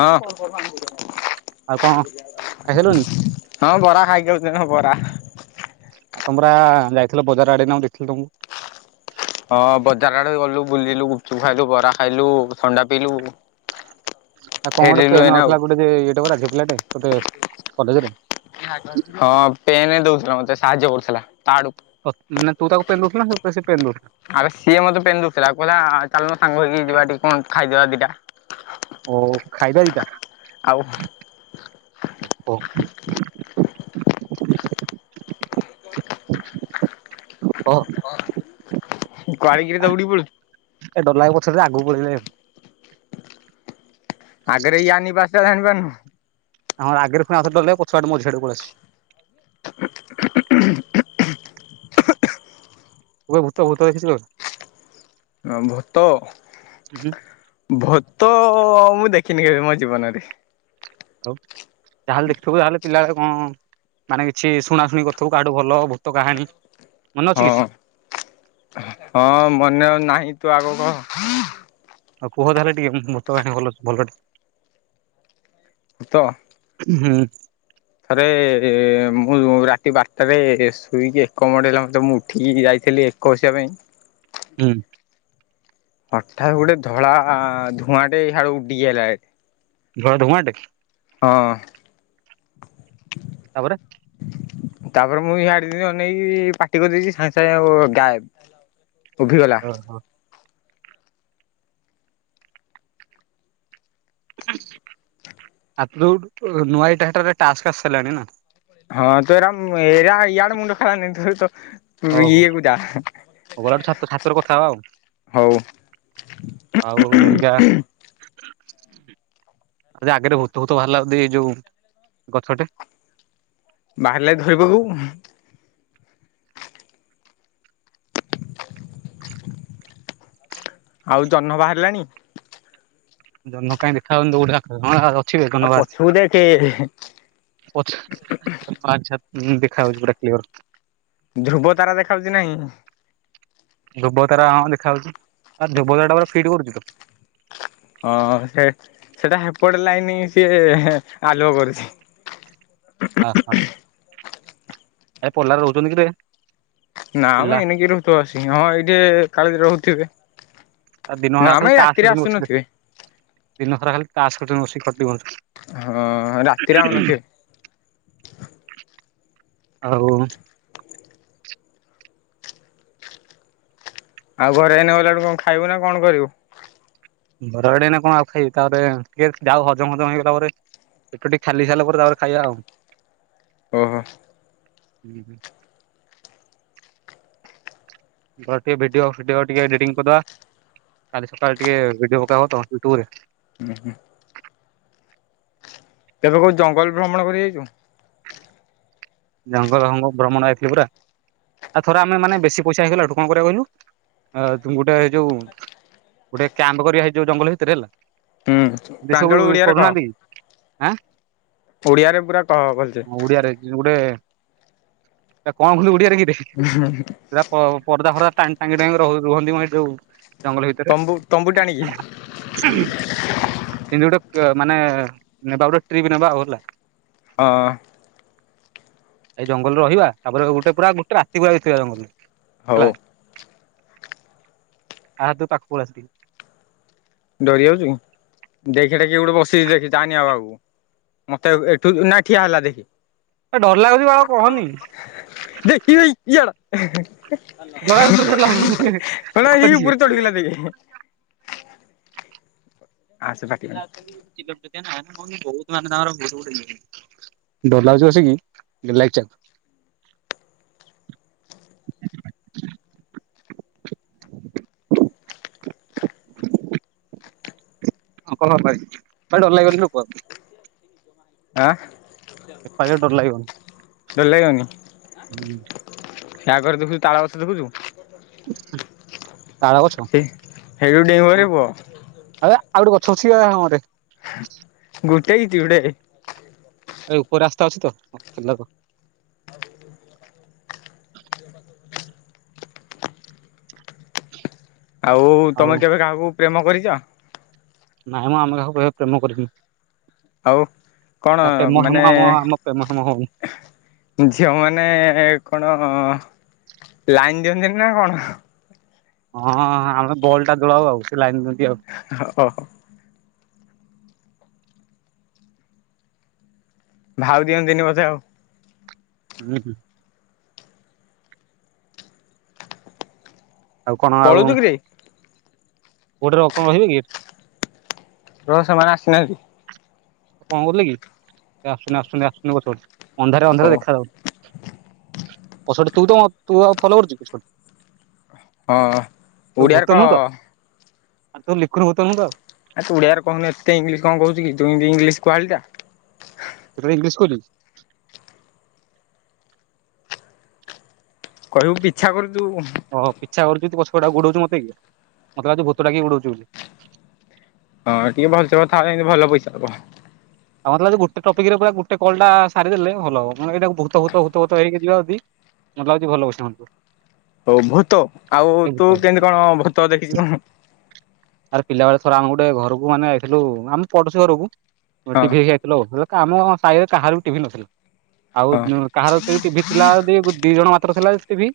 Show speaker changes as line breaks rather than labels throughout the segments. ହଁ
ଆଉ କଣ ଖାଇସାରିଲୁଣି?
ହଁ ବରା ଖାଇକି ଆଉଛନ୍ତି ବରା।
ଆଉ ତମର ଯାଇଥିଲ ବଜାର ଆଡି ନଁ ଦେଇଥିଲ ତମକୁ।
ହଁ ବଜାର ଆଡେ ଗଲୁ ବୁଲିଲୁ, ଗୁପଚୁପ ଖାଇଲୁ, ବରା ଖାଇଲୁ, ଥଣ୍ଡା ପିଇଲୁ
ଆଉ କଣ ଗୋଟେ
ଫେରିଲୁ
ପେନ୍
ଏଇନା ଆଉ
ହଉଥିଲା ଗୋଟେ ୟେ ପରା ଝିଅ ପିଲାଟେ ଗୋଟେ କଲେଜରେ?
ହଁ ପେନ ଦଉଥିଲା ମତେ ସାହାଯ୍ୟ କରୁଥିଲା ତତା ଆଡୁ।
ମନେ ତୁ ତାକୁ ପେନ୍ ଦେଉଥିଲୁ ନା ସେ ତତେ ପେନ୍ ଦଉଥିଲା?
ଆରେ ସିଏ ମତେ ପେନ ଦଉଥିଲା, କହିଲା ଚାଲୁନ ସାଙ୍ଗ ହେଇକି ଯିବା ଟିକେ କଣ ଖାଇଦବା ଦିଟା।
ଓ ଖାଇବା ଦି ଟା?
ଆଉ।
ହଉ। ହଁ
କୁଆଡ଼େ କି ରେ ଦୌଡ଼ି ପଳଉଛୁ?
[unintelligible] ପଛରେ ଆଗକୁ ପଳେଇଲେ ଏବେ।
ଆଗରେ ୟା ନିିବାସ ଟା ଜାଣିପାରୁନୁ?
ଆଁ ଆଗରେ ପୁଣି ଆଉଥରେ ଟଳି ଦେବେ ପଛ ଆଡେ ମଝି ଆଡେ ପଳେଇଆସିବ। ଇ ଭୁତ ଫୁତ ଦେଖିଥିଲ କି?
ଭୂତ
କି୍
ଭତ ମୁଁ ଦେଖିନି କେିବି ମୋ ଜୀବନରେ।
ହଉ ଯାହାହେଲେ ଦେଖଥିବୁ ଯାହାହେଲେ ପିଲାବେଳେ କଣ? ମାନେ କିଛି ଶୁଣା ଶୁଣି କରିଥିବୁ କାହାଠୁ ଭଲ ଭୂତ କାହାଣ।
ହଁ ହଁ ମନେ ନାହିଁ। ତୁ ଆଗ କହ?
ଆଉ କୁହ ତାହହେଲେ ଟିକେ, ଭୁତ କାହାଣି ଭଲ ଟେ।
ଭୁତ।
ହଁ
ଥରେ ମୁଁ ରାତି ବାରଟାରେ ଶୋଇକି, ଏକ ମଡ଼େଇଲା ହେଲା ମୋତେ ମୁଁ ଉଠିକି ଯାଇଥିଲି ଏକ ବସିବା ପାଇଁ
ହୁଁ।
ହଠାତ୍ ଗୋଟେ ଧଳା ଧୂଆଁ ସିଆଡୁ ଉଡ଼ିକି ଆଇଲା ଏଠି।
ଘ ଧୁଆଁ ଟା କି?
ହଁ।
ତାପରେ?
ତାପରେ ମୁଁ ଆଡେ ଟିକେ ଅନେଇକି ପାଟି କରିଦେଇଛି ସାଙ୍ଗେ ସାଙ୍ଗେ ଆଉ ଗାଏବ ଉଭିଗଲା।
ଓହୋ ଆଦୌ ନୂଆ ଏଇଟା ଟାରେ ଟାସ୍କ ଆସି ସାରିଲାଣି ନା
ହଁ ତୁ ଏରା ମୁ ଏରା ୟଆଡ ମୁଣ୍ଡ ଖେଳାନି ତୁ ତ
ଓହୋ
ଇଏ କୁ ଯା
ଗଲାଠୁ ଛାତ ଛାତରେ କଥା ହେବା ଆଉ
ହଉ
ଆଉ [unintelligible] ଯଦି ଆଗରେ ଭୁତ ଫୁତ ବାହାରିଲା ବୋଧେ ଏଇ ଯୋଉ ଗଛଟେ
ବାହାରିଲେି ଧରିପକେଇବୁ। ଆଉ ଜହ୍ନ ବାହାରିଲାଣି?
ଜନ୍ନ କାଇଁ ଦେଖାଯାଉନି ତ ଉଡା କଣ ଆଉ- ଠିକ ଅ ଧନ୍ୟବାଦ
ପଛକୁ ଦେଖେ
ପଛ ଅଚ୍ଛା [unintelligible] ହଁ ଦେଖାଯାଉଛି ପୁରା କ୍ଲିୟର।
ଧ୍ରୁବ ତାରା ଦେଖାଯାଉଛି ନାହିଁ?
ଧ୍ରୁବତାରା ହଁ ଦେଖା ଯାଉଛି, ଆଉ ଧ୍ରୁବ ତାର ଟା ପୁର ଫିଟ୍ କରୁଛି ତ
ହଁ ସେ ସେଟା ହେପଟ ଲାଇନି ସିଏ ଆଲୁଅ କରୁଛି।
ହ ହ ଏ ପଲାରେ ରହୁଛନ୍ତି କିରେ
ନା ମୁ
ପିଲା
ଏ ନେଇକି ରହୁଥିବ ସିଂହ ଏଇଠି ଖାଲି ରହୁଥିବେ।
ଆ ଦିନ ଖରା
ନା ମ ଏଇ ରାତିରେ
ଖାଲି ବ
ଆସୁନଥିବେ।
ଦିନ ଖରା ଖାଲି ତା ସ ବସି ଖଟି। [unintelligible]
ହଁ ରାତିରେ ଆଉନଥିବେ।
ହଉ।
ଆଉ ଘରେ ଏଇନେ ଗଲାଠୁ ଖାଇବୁ ନା କଣ କରିବ
ବରଡେ ନା କଣ ଆଉ ଖାଇ ତାପରେ ଟିକେ ଯାହା ହଜମ ହଜମ ହେଇଗଲା ପରେ ପେଟ ଖାଲି ସାରିଲା ପରେ ତାପରେ ଖାଇବା ଆଉ
ଓହୋ।
ହୁଁ ହୁଁ [inaudible] ଧର ଟିକେ ଭିଡିଓିଡିଓ ଟିକେ ଏଡିଟିଂ କରିଦବା କାଲି ସକାଳେ ଟିକେ ଭିଡିଓ ପକେଇବ ତ ୟୁଟୁବ ରେ
ହୁଁ ହୁଁ। ତେବେ କୋଉ ଜଙ୍ଗଲ ଭ୍ରମଣ କରି ଯାଇଛୁ।
ଜଙ୍ଗଲ ଭ୍ରମଣ ହେଇଥିଲି ପୁରା। ଆଉ ଥର ଆମେ ମାନେ ବେଶୀ ପଇସା ହେଇଗଲା ଟୁ କରିବା କହିଲୁ ଗୋଟେ ଏଇ ଯୋଉ ଗୋଟେ କ୍ୟାମ୍ପ କରିବା ହେଇ ଯୋଉ ଜଙ୍ଗଲ ଭିତରେ ହେଲା
ହୁଁ
ଏମତି
ପ୍ରାଞ୍ଜଳ
ସବୁ
ଓଡିଆରେ କହ
କରୁନାହାନ୍ତି। ଆ?
ଓଡିଆରେ ପୁରା କହ ଭଲସେ।
ଗୋଟେ ତା କଣ କହନ୍ତି ଓଡିଆରେ କେରେ
ହୁ।
ସେଇଟ ପର୍ଦା ଫର୍ଦା ଟାଙ୍ଗି ଟାଙ୍ଗି ରୁହନ୍ତି ଏଯୋଉ ଜଙ୍ଗଲ ଭିତରେ
ତମ୍ବୁ ତମ୍ବୁ ଟାଣିକି
ସେମିତି ଗୋଟେ ମାନେ ନେବା ଗୋଟେ ଟ୍ରିପ୍ ନେବା ଆଉ ହେଲା।
ହଁ।
ଏଇ ଜଙ୍ଗଲରେ ରହିବା ତାପରେ ଗୋଟେ ପୁରା ଗୋଟେ ରାତି ପୁରା ବିତେଇବା ଜଙ୍ଗଲରେ
ହଉ
ହେଲା ଆ ତୁ ପାଖକୁ ଆସେ
ଡରି ଯାଉଛୁ କି ଦେଖ କିଏ ଗୋଟେ ବସେଇଛି ଦେଖି ଜାନି ଆଉ ଆଗକୁ ମତେ ଏଠୁ ନା ଠିଆ ହେଲା ଦେଖ।
ଡର ଲାଗୁଛି ଆଉ କହନି
ଦେଖିବ ଭାଇ କି ଜାଡା
ଡର ଲାଗୁଛି
କଣ ଏଇ ଉପରେ ଚଢଗଲା ଦେଖ।
ଡର
[unintelligible] ଆସେ ପାଟି କରନି
ବହୁତ ମାନେ ତାଙ୍କର ଭ [unintelligible] ଡର ଲାଗୁଛି ବସି କି ଗେଲ ଲାଗିଛି ହ କହ ଭାଇ ଭାଇ ଡର ଲାଗିବନି କହ
ଆଁ
ଏପାଳି ଡର ଲାଗିବନି
ଡର ଲାଗିବନି ତା ଘରେ ଦେଖୁଛୁ ତାଳ ଗଛ ଦେଖୁଛୁ
ତାରା ଓଛ
ସେ ହେଡୁ ଡେଇଁବରେ ପୁଅ
ଆ ଆଉ ଗୋଟେ ଗଛଛିିବା ହଁରେ
ଗୋଟେ ହେଇଛି ଗୋଟେ
ଏ ଉପର ରାସ୍ତା ଅଛି ତ ିଲକ
ହଉ ଆଉ ତମେ କେବେ କାହାକୁ ପ୍ରେମ କରିଛ?
ନାଇଁ ମୁଁ ଆମ କାକୁ କହିବା ପ୍ରେମ କରିିବି।
ଆଉ କଣ
ପ୍ରେମ ହେମ
ମାନେ
ଆମ ଆମ ପ୍ରେମ ହେମ ହଉନି
ଝିଅମାନେ କଣ ଲାଇନ ଦିଅନ୍ତିନି ନା କଣ।
ହଁଁ ଆମେ ବଲ୍ ଟା ଦୋଳାଉ ଆଉ ସେ ଲାଇନ୍ ଦତି ଆଉ।
ଓହୋ। ଭାଉ ଦିଅନ୍ତିନି କଥାେ ଆଉ।
ହୁଁ ହୁଁ। ଆଉ କଣ ଆଉ
ପଳଉଛୁ କିରେ
ଗୋଟେ ର କଣ ରହିବେ କି?
ର ସେମାନେ ଆସିନାହାନ୍ତି।
କଣ କରୁଥିଲ କି ଆସୁନି ଆସୁ ଆସୁନି ପ ଅନ୍ଧାର ଅନ୍ଧାରେ
ହଉ
ଦେଖା ଯାଉନି। ପଷ ତୁ ତ ତୁ ଆଉ ଭଲ କରୁଛୁ ପଛ।
ହଁ।
ତୁ
ଓଡ଼ିଆରେ
ଭୂତ
କହ
ନୁହଁ ତ ଆ ତୁ [unintelligible] ଭୂତ ନୁହଁ ତ।
ଆ ତୁ ଓଡିଆରେ କହୁନୁ ଏତେ ଇଂଲିଶ କଣ କହୁଛୁ କି ତୁ ଇନ୍ଦି ଇଂଲିଶ କୁହାଳି ଟା।
[inaudible]
କହିବୁ ପିଛା କରୁଚୁ।
ଓଁ ପିଛା କରୁଛୁ ତୁ ପଛ ପଟେ ଆଉ ଗୁଡଉଚୁ ମତେ କି ମତେ ଲାଗୁଛି ଭୂତଟା କିଏ ଗୁଡଉଚି ବୁଲି।
ହଁ ଟିକେ ଭଲସ କଥା ହେଲେ ଇନ୍ଦି ଭଲ ପଇସା ଦବ।
ଆଉ ମତେ ଲାଗୁଚି ଗୋଟ ଟପିକ ରେ ପୁରା ଗୋଟେ କଲ ଟା ସାରି ଦେଲେ ଭଲ ହବ [unintelligible] ବହୁତ ଭୁତ ଭୁତ ଭୁତ ହେଇକି ଯିବା ଯଦି ମତେ ଲାଗୁଚି ଭଲ ପଇସା ମିଳୁଥିବ।
ହଉ ଭୂତ ଆଉ ତୁ କେମିତି କଣ ଭୂତ ଦେଖିଛୁ
ଆରେ ପିଲା ବେଳେ ଥରେ ଆମେ ଗୋଟେ ଘରକୁ ମାନେ ଆଇଥିଲୁ ଆମେ ପଢୁଶୀ ଘରକୁ ଟିଭି
ହଁ
ଆମ ସାହିରେ କାହାର ବି ଟିଭି ନଥିଲା ଆଉ କାହାର ସେଇ ଟିଭି ଥିଲା ଦି ଦି ଜଣ ମାତ୍ର ଥିଲା ଟିଭି।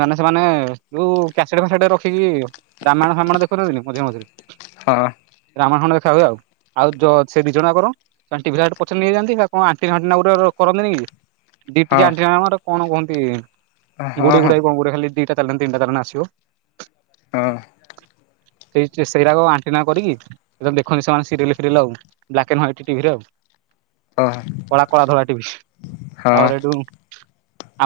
ମାନେ ସେମାନେ ଯୋଉ କ୍ୟାସେଟ ଫ୍ୟାସେଟ ରଖିକି ରାମାୟଣ ଫାମଣ ଦେଖ କରଦିନି ମଝରେ ମଝିରେ।
ହଁ।
ରାମୟଣ ଖଣ୍ଡେ ଦେଖାହୁଏ ଆଉ। ଆଉ ଯ ସେ ଦିଜଣ ଆମର [unintelligible] ପଛରେ ନେଇଯାଆନ୍ତି ବା କଣ ଆଣ୍ଟିନା ଫାଣ୍ଟିନା ଗୋଟେ କରନ୍ତିନ କି। ଦି
ହଁ।
ଟିକେଆ ଆଣ୍ଟିନା କଣ କୁହନ୍ତି
ହଁ
ଗୁଡେଇ
ହଁ
ଗୁଡେଇ କଣ ଗୁରେ ଖାଲି ଦିଟା [unintelligible] ଆସିବ
ହଁ।
ସେଇ ସେଇରାକ ଆଣ୍ଟିନା କରିକି। ଦେଖନ୍ତି ସେମାନେ ସରିଏଲେ ଫିରିଏଲ୍ ଆଉ ବ୍ଲାକ୍ ଆଣ୍ଡ ହ୍ୱାଇଟ୍ ଟିଭିରେ ଆଉ।
ହଁ
କଳା କଳା ଧରା ଟିଭି
ହଁ
ତାପରେ ହେଠୁ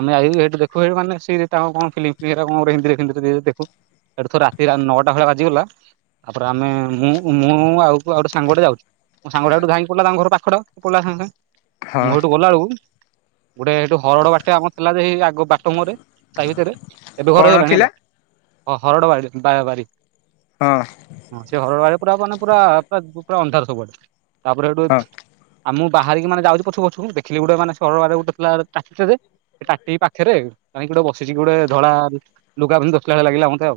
ଆମେ ଆଇ ଲେଟ ଦେଖୁ ଏଇ ମାନେ ସେ ତାଙ୍କର କଣ ଫିଲିମି ଇଏରା କଣ ଗୁରେ ହିନ୍ଦୀରେ [unintelligible] ଦେଖୁ। ହେଠୁ ତ ରାତି ହେଲାନେ ନ ଟା ଭଳିଆ ବାଜିଗଲା ତାପରେ ଆମେ ମୁଁ ମୁଁ ଆଉ ପୁ ଆଉ ଗୋଟେ ସାଙ୍ଗଟେ ଯାଉଛୁ। ମୋ ସାଙ୍ଗଟା ହେଠୁ ଧାଇଁ ପଡିଲା ତାଙ୍କ ଘର ପାଖ ଟ ପଳେଲା ସାଙ୍ଗେ ସାଙ୍ଗେ
ହଁ
ମୁଁ ହେତୁ ଗଲା ବେଳକୁ ଗୋଟେ ହେଠୁ ହରଡ ବାଟେ ଆମର ଥିଲା ଯେ ହେଇ ଆଗ ବାଟ ମୁଁହରେ। ସାଇ ଭିତିରେ ଏବେ ଘର
କଣ
ହେଇଗଲାଣି
ଥିଲା?
ହେଲା ହରଡ ବାର ବା -ବାରି
ହଁ।
ହଁ ସେ ହରଡ଼ ବାଡିରେ ପୁରା ହବ ମାନେ ପୁରା ପୁରା ଅନ୍ଧାର ସବୁଆଡେ ତାପରେ ହେଠୁ
ହଁ
ଆମୁ ବାହାରିକି ମାନେ ଯାଉଛି ପଛୁ ପଛୁ ଦେଖିଲି ଗୋଟେ ମାନେ ସରଡ଼ ବାଡ଼ିରେ ଗୋଟ ଥିଲା [unintelligible] ସେ ତାଟି ପାଖରେ କାଇଁ ଗୋଟେ ବସିଛିି ଗୋଟେ ଧଳା ଲୁଗା ପିନ୍ଧି ବଶିଲା ଭଳିଆ ଲାଗିଲା ମତେ ଆଉ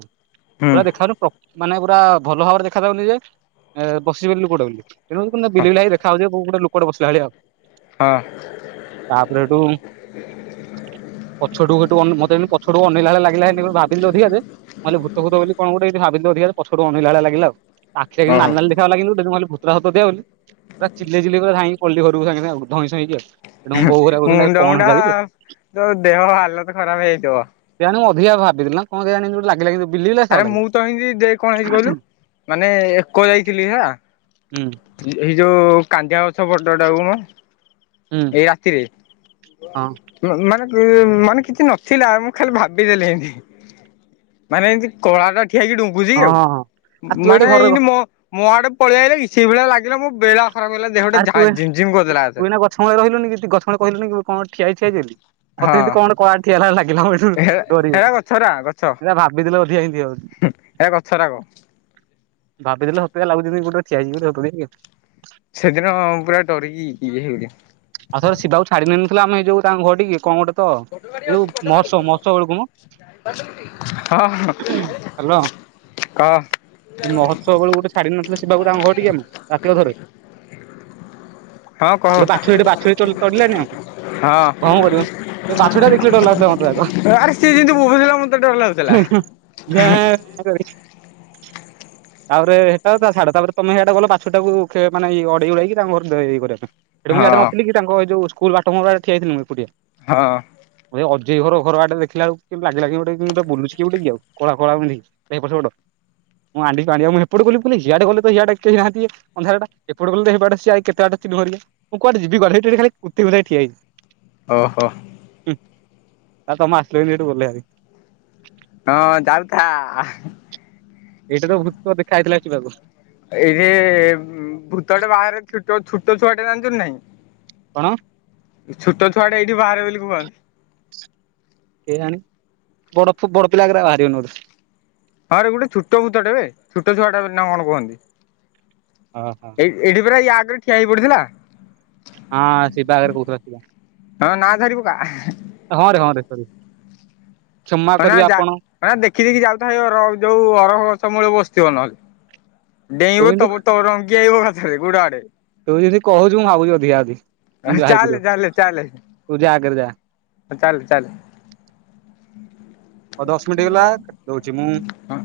ହୁଁ
ପୁରା ଦେଖାଯାଉନି ପ ମାନେ ପୁରା ଭଲ ଭାବରେ ଦେଖାଯାଉନି ଯେ ଏଁ ବସି ବୋଲି ଲୋକ ଟେ ବୋଲି। [unintelligible]
ହଁ
ବିଲବିଲିଆ ହେଇ ଦେଖାଯାଉଛି ଗୋଟେ ଲୋକଟେ ବସିଲା ଭଳିଆ ଆଉ।
ହଁ।
ତାପରେ ହେଠୁ। ପଛଠୁ ହେଠୁ ଅନ ମତେ ଯେମତି ପଛଠୁ ଅନେଇଲା ଭଳିଆ ଲାଗିଲା ହିନ୍ଦି ଭାବିଲି ଯଉ ଅଧିକା ଯେ ମୁଁ କହିଲି ଭୂତ ଫୁତ ବୋଲି କଣ ଗୋଟେ ଇନ୍ଦି ଭାବିଲି ଅଧିକା ଯେ ପଛଢୁ ଅନେଇଲା ଭଳିଆ ଲାଗିଲା ଆଉ ତା ଆଖି ଯେମିତି
ଓହୋ
ନାଲି ନାଲି [unintelligible] ବୋଲି ପୁରା ଚିଲେଇ ଚିଲେଇ ପୁରା ଧାଁଇକି ପଳେଇଲି ଘରକୁ ସାଙ୍ଗେ ଆଉ ଧଇଁସଇଁ ହେଇକି ଆଉ। ସେଠୁ ମୋ ବୋଉ ହେରିକା କହୁଛନ୍ତି ଆରେ
ମୁଣ୍ଡ
କଣ
ମୁଣ୍ଡା
ହେଲା କିରେ
ତୋ ଦେହ ହାଲତ ଖରାପ ହେଇଯାଇଥିବ।
କେଜାଣି ମୁଁ ଅଧିକା ଭାବିଦେଲି ନା କଣ କେଜାଣି ଏମିତି ଗୋଟେ ଲାଗିଲା କି
ଆରେ ମୁଁ ତ ଏମତି ଦେ କଣ ହେଇଛି କହିଲୁ ମାନେ ଏକ ଯାଇଥିଲି ହେଲା।
ହୁଁ
ଏଇ ଯୋଉ କାନ୍ଦିଆ ଗଛ ବଡଟାକୁ ମ
ହୁଁ।
ଏଇ ରାତିରେ
ହଁ
ମାନେ ମାନେ କିଛି ନଥିଲା ମୁଁ ଖାଲି ଭାବ ଭାବି ଦେଲି ଏମିତି ମାନେ ଏମିତି କଳାଟା ଠିଆ ହେଇକି ଡୁଙ୍କୁୁଚି
ହଁ
କି ଆଉ
ହଁ ହଁ। ଆଉ ତୁ ଏଇଠି
ମାନେ
ଘରେ
ଏଇନେ ମୋ ମୋ ଆଡେ ପଳେଇ ଆଇଲା କି ସେଇ ଭଳି ଲାଗିଲା ମୋ ବେଳା ଖରାପ ହେଲା
ଆରେ ତୁ
ଦେହଟାଝାଇଁ ଝିମ୍ ଝିମ୍ କରିଦେଲା
ତୁ
ଏକାଥରେ।
ଏଇନା ଗଛମୂଳେ ରହିଲୁନି କି, ଗଛମୂଳେ କହିଲୁନି କଣ ଠିଆ ହେଇଚି ଠିଆ ହେଇଚି ବେଲି।
ହଁ
ମତେ ଏନ୍ତି କଣ ଗୋଟେ କଳାର ଠିଆ ହେଲା ଭଳିଆ ଲାଗିଲା,
ହେ
ଏଠୁ [unintelligible]
ହେରା ଗଛରା ଗଛ।
ଏଇଟା ଭାବିଦେଲେ ଅଧିକା [unintelligible]
ଏ ଗଛରାକ।
ଭାବିଦେଲେ ସତେ [unintelligible]
ସେଦିନ ପୁରା ଡରିକି ଇଏ ହେଇଗଲି।
ଆଉଥରେ ଶିବାକୁ ଛାଡି ନେଇନଥିଲେ ଆମେ ଏଇ ଯୋଉ ତାଙ୍କ ଘରଟିକି କଣ ଗୋଟେ ତ ଏଇ ଯୋଉ ମହୋତ୍ସବ-ମହୋତ୍ସବ ବେଳୁକୁ ମ।
ହଁ ହ କହ।
ଏ ମହୋତ୍ସବ ବେଳୁକୁ ଗୋଟେ ଛାଡି ନଥିଲେ ଶିବାକୁ ତାଙ୍କ ଘରଟିକି ଆମେ ରାତି ଅଧରେ।
ହଁ କହ।
ଗୋଟେ ବାଛୁରୀ [unintelligible]
ହଁ।
ଭଁ କରିବ। ଏ ବାଛୁରୀଟା ଦେଖିଲେ ଡର ଲାଗୁଥିଲା ମତେ ଆଗ।
ଆରେ ସିଏ ଯେମିତି ବୋବଉ ଥିଲା ମତେ ଡର ଲାଗୁଥିଲା।
[unintelligible] ତାପରେ ସେଟା ତ ଛଡ, ତାପରେ ତମେ ସେଇଟା ଗଲ ବାଛୁରୀଟାକୁ ମାନେ ଅଡେଇ ଉଡେଇକି ତାଙ୍କ ଘର ଇଏ କରିବା ପାଇଁ। ସେଠ ମୁଁ ଇଆଡେ
ହଁ
ନଥିଲି କି ତାଙ୍କ ଏଯୋଉ ସ୍କୁଲ୍ ବାଟ ମୁହଁ ପାଖେରେ ଠିଆହେଇଥିଲି ମୁଁ ଏକୁଟିଆ।
ହଁ।
ଏ ଅଜେଇ ଘର ଘରଆଡେ ଦେଖିଲା ବେଳକୁ କି ଲାଗିଲାକି କିଏ ଗୋଟେ ବୁଲୁଛି କିଏ ଗୋଟେ କି ଆଉ କଳା-କଳା ପିନ୍ଧିକି। [unintelligible] ଅନ୍ଧାର ଟା ଏପଟେ ଗଲେ ତ ସିଏ କେତେ ବାଟ [unintelligible] ମୁଁ କୁଆଡେ ଯିବି। [unintelligible]
ଓହୋ।
ହୁଁ ଆ ତମେ ଆସିଲ ବୋଲି ସେଠୁ ଗଲେହାରି।
ହଁ ଯାଉଥା ଆ।
ଏଇଟା ତ ଭୂତ ଦେଖା ହେଇଥିଲା ଶିବାକୁ।
ଏଇ ଯେ ଭୂତଟେ ବାହାରେ ଛୁଟ-ଛୁଟ ଛୁଆଟେ ଜାଣିଚ ନା ନାହିଁ।
କଣ?
ଛୁଟ ଛୁଆଟା ଏଇଠି ବାହାରେ ବୋଲି କହନ୍ତି।
କେଜାଣି ବଡ-ବଡ ପିଲାଗୁରା ବାହାରିବେନି ବୋଧେ।
ହଁରେ ଗୋଟେ ଛୁଟ ଭୂତଟେ ବେ, ଛୁଟ ଛୁଆଟା ବୋଲି ନା କଣ କୁହନ୍ତି।
ହଁ-ହଁ।
ଏଇ ଏଇଠି ପୁରା ୟା ଆଗେରେ ଠିଆ ହେଇ ପଡିଥିଲା।
ହଁ ଶିବା ଆଗରେ କହୁଥିଲା ଶିବା,
ହଁ ନା ଧରି ପକା
ହଁ ରେ ହଁରେ ସରି। କ୍ଷମା
ଅଇନା
କରିବେ
ଯା
ଆପଣ।
ଅଇନା ଦେଖିଦଖି ଯାଉଥା ଯୋଉ ଅରଖ ଗଛ ମୂଳେ ବସିଥିବ ନହେଲେ।
ତୁ
ଡେଇଁବ
କିନ୍ତୁ
ତବ-ତବ [unintelligible] ଏକାଥେରେ ଗୋଡ ଆଡେ।
ତୁ ଯେନ୍ତି କହୁଚୁ ମୁଁ ଭାବୁଚି ଅଧିକା-ଅଧିକା।
ଆହ୍ ଚାଲେ-ଚାଲେ-ଚାଲେ।
ଆଗରେ ଯା
ହଁ ଚାଲେ-ଚାଲେ।
ହଉ ଦଶ ମିନିଟ୍ ହେଇଗଲା କାଟି ଦଉଚି ମୁଁ।
ହଁ।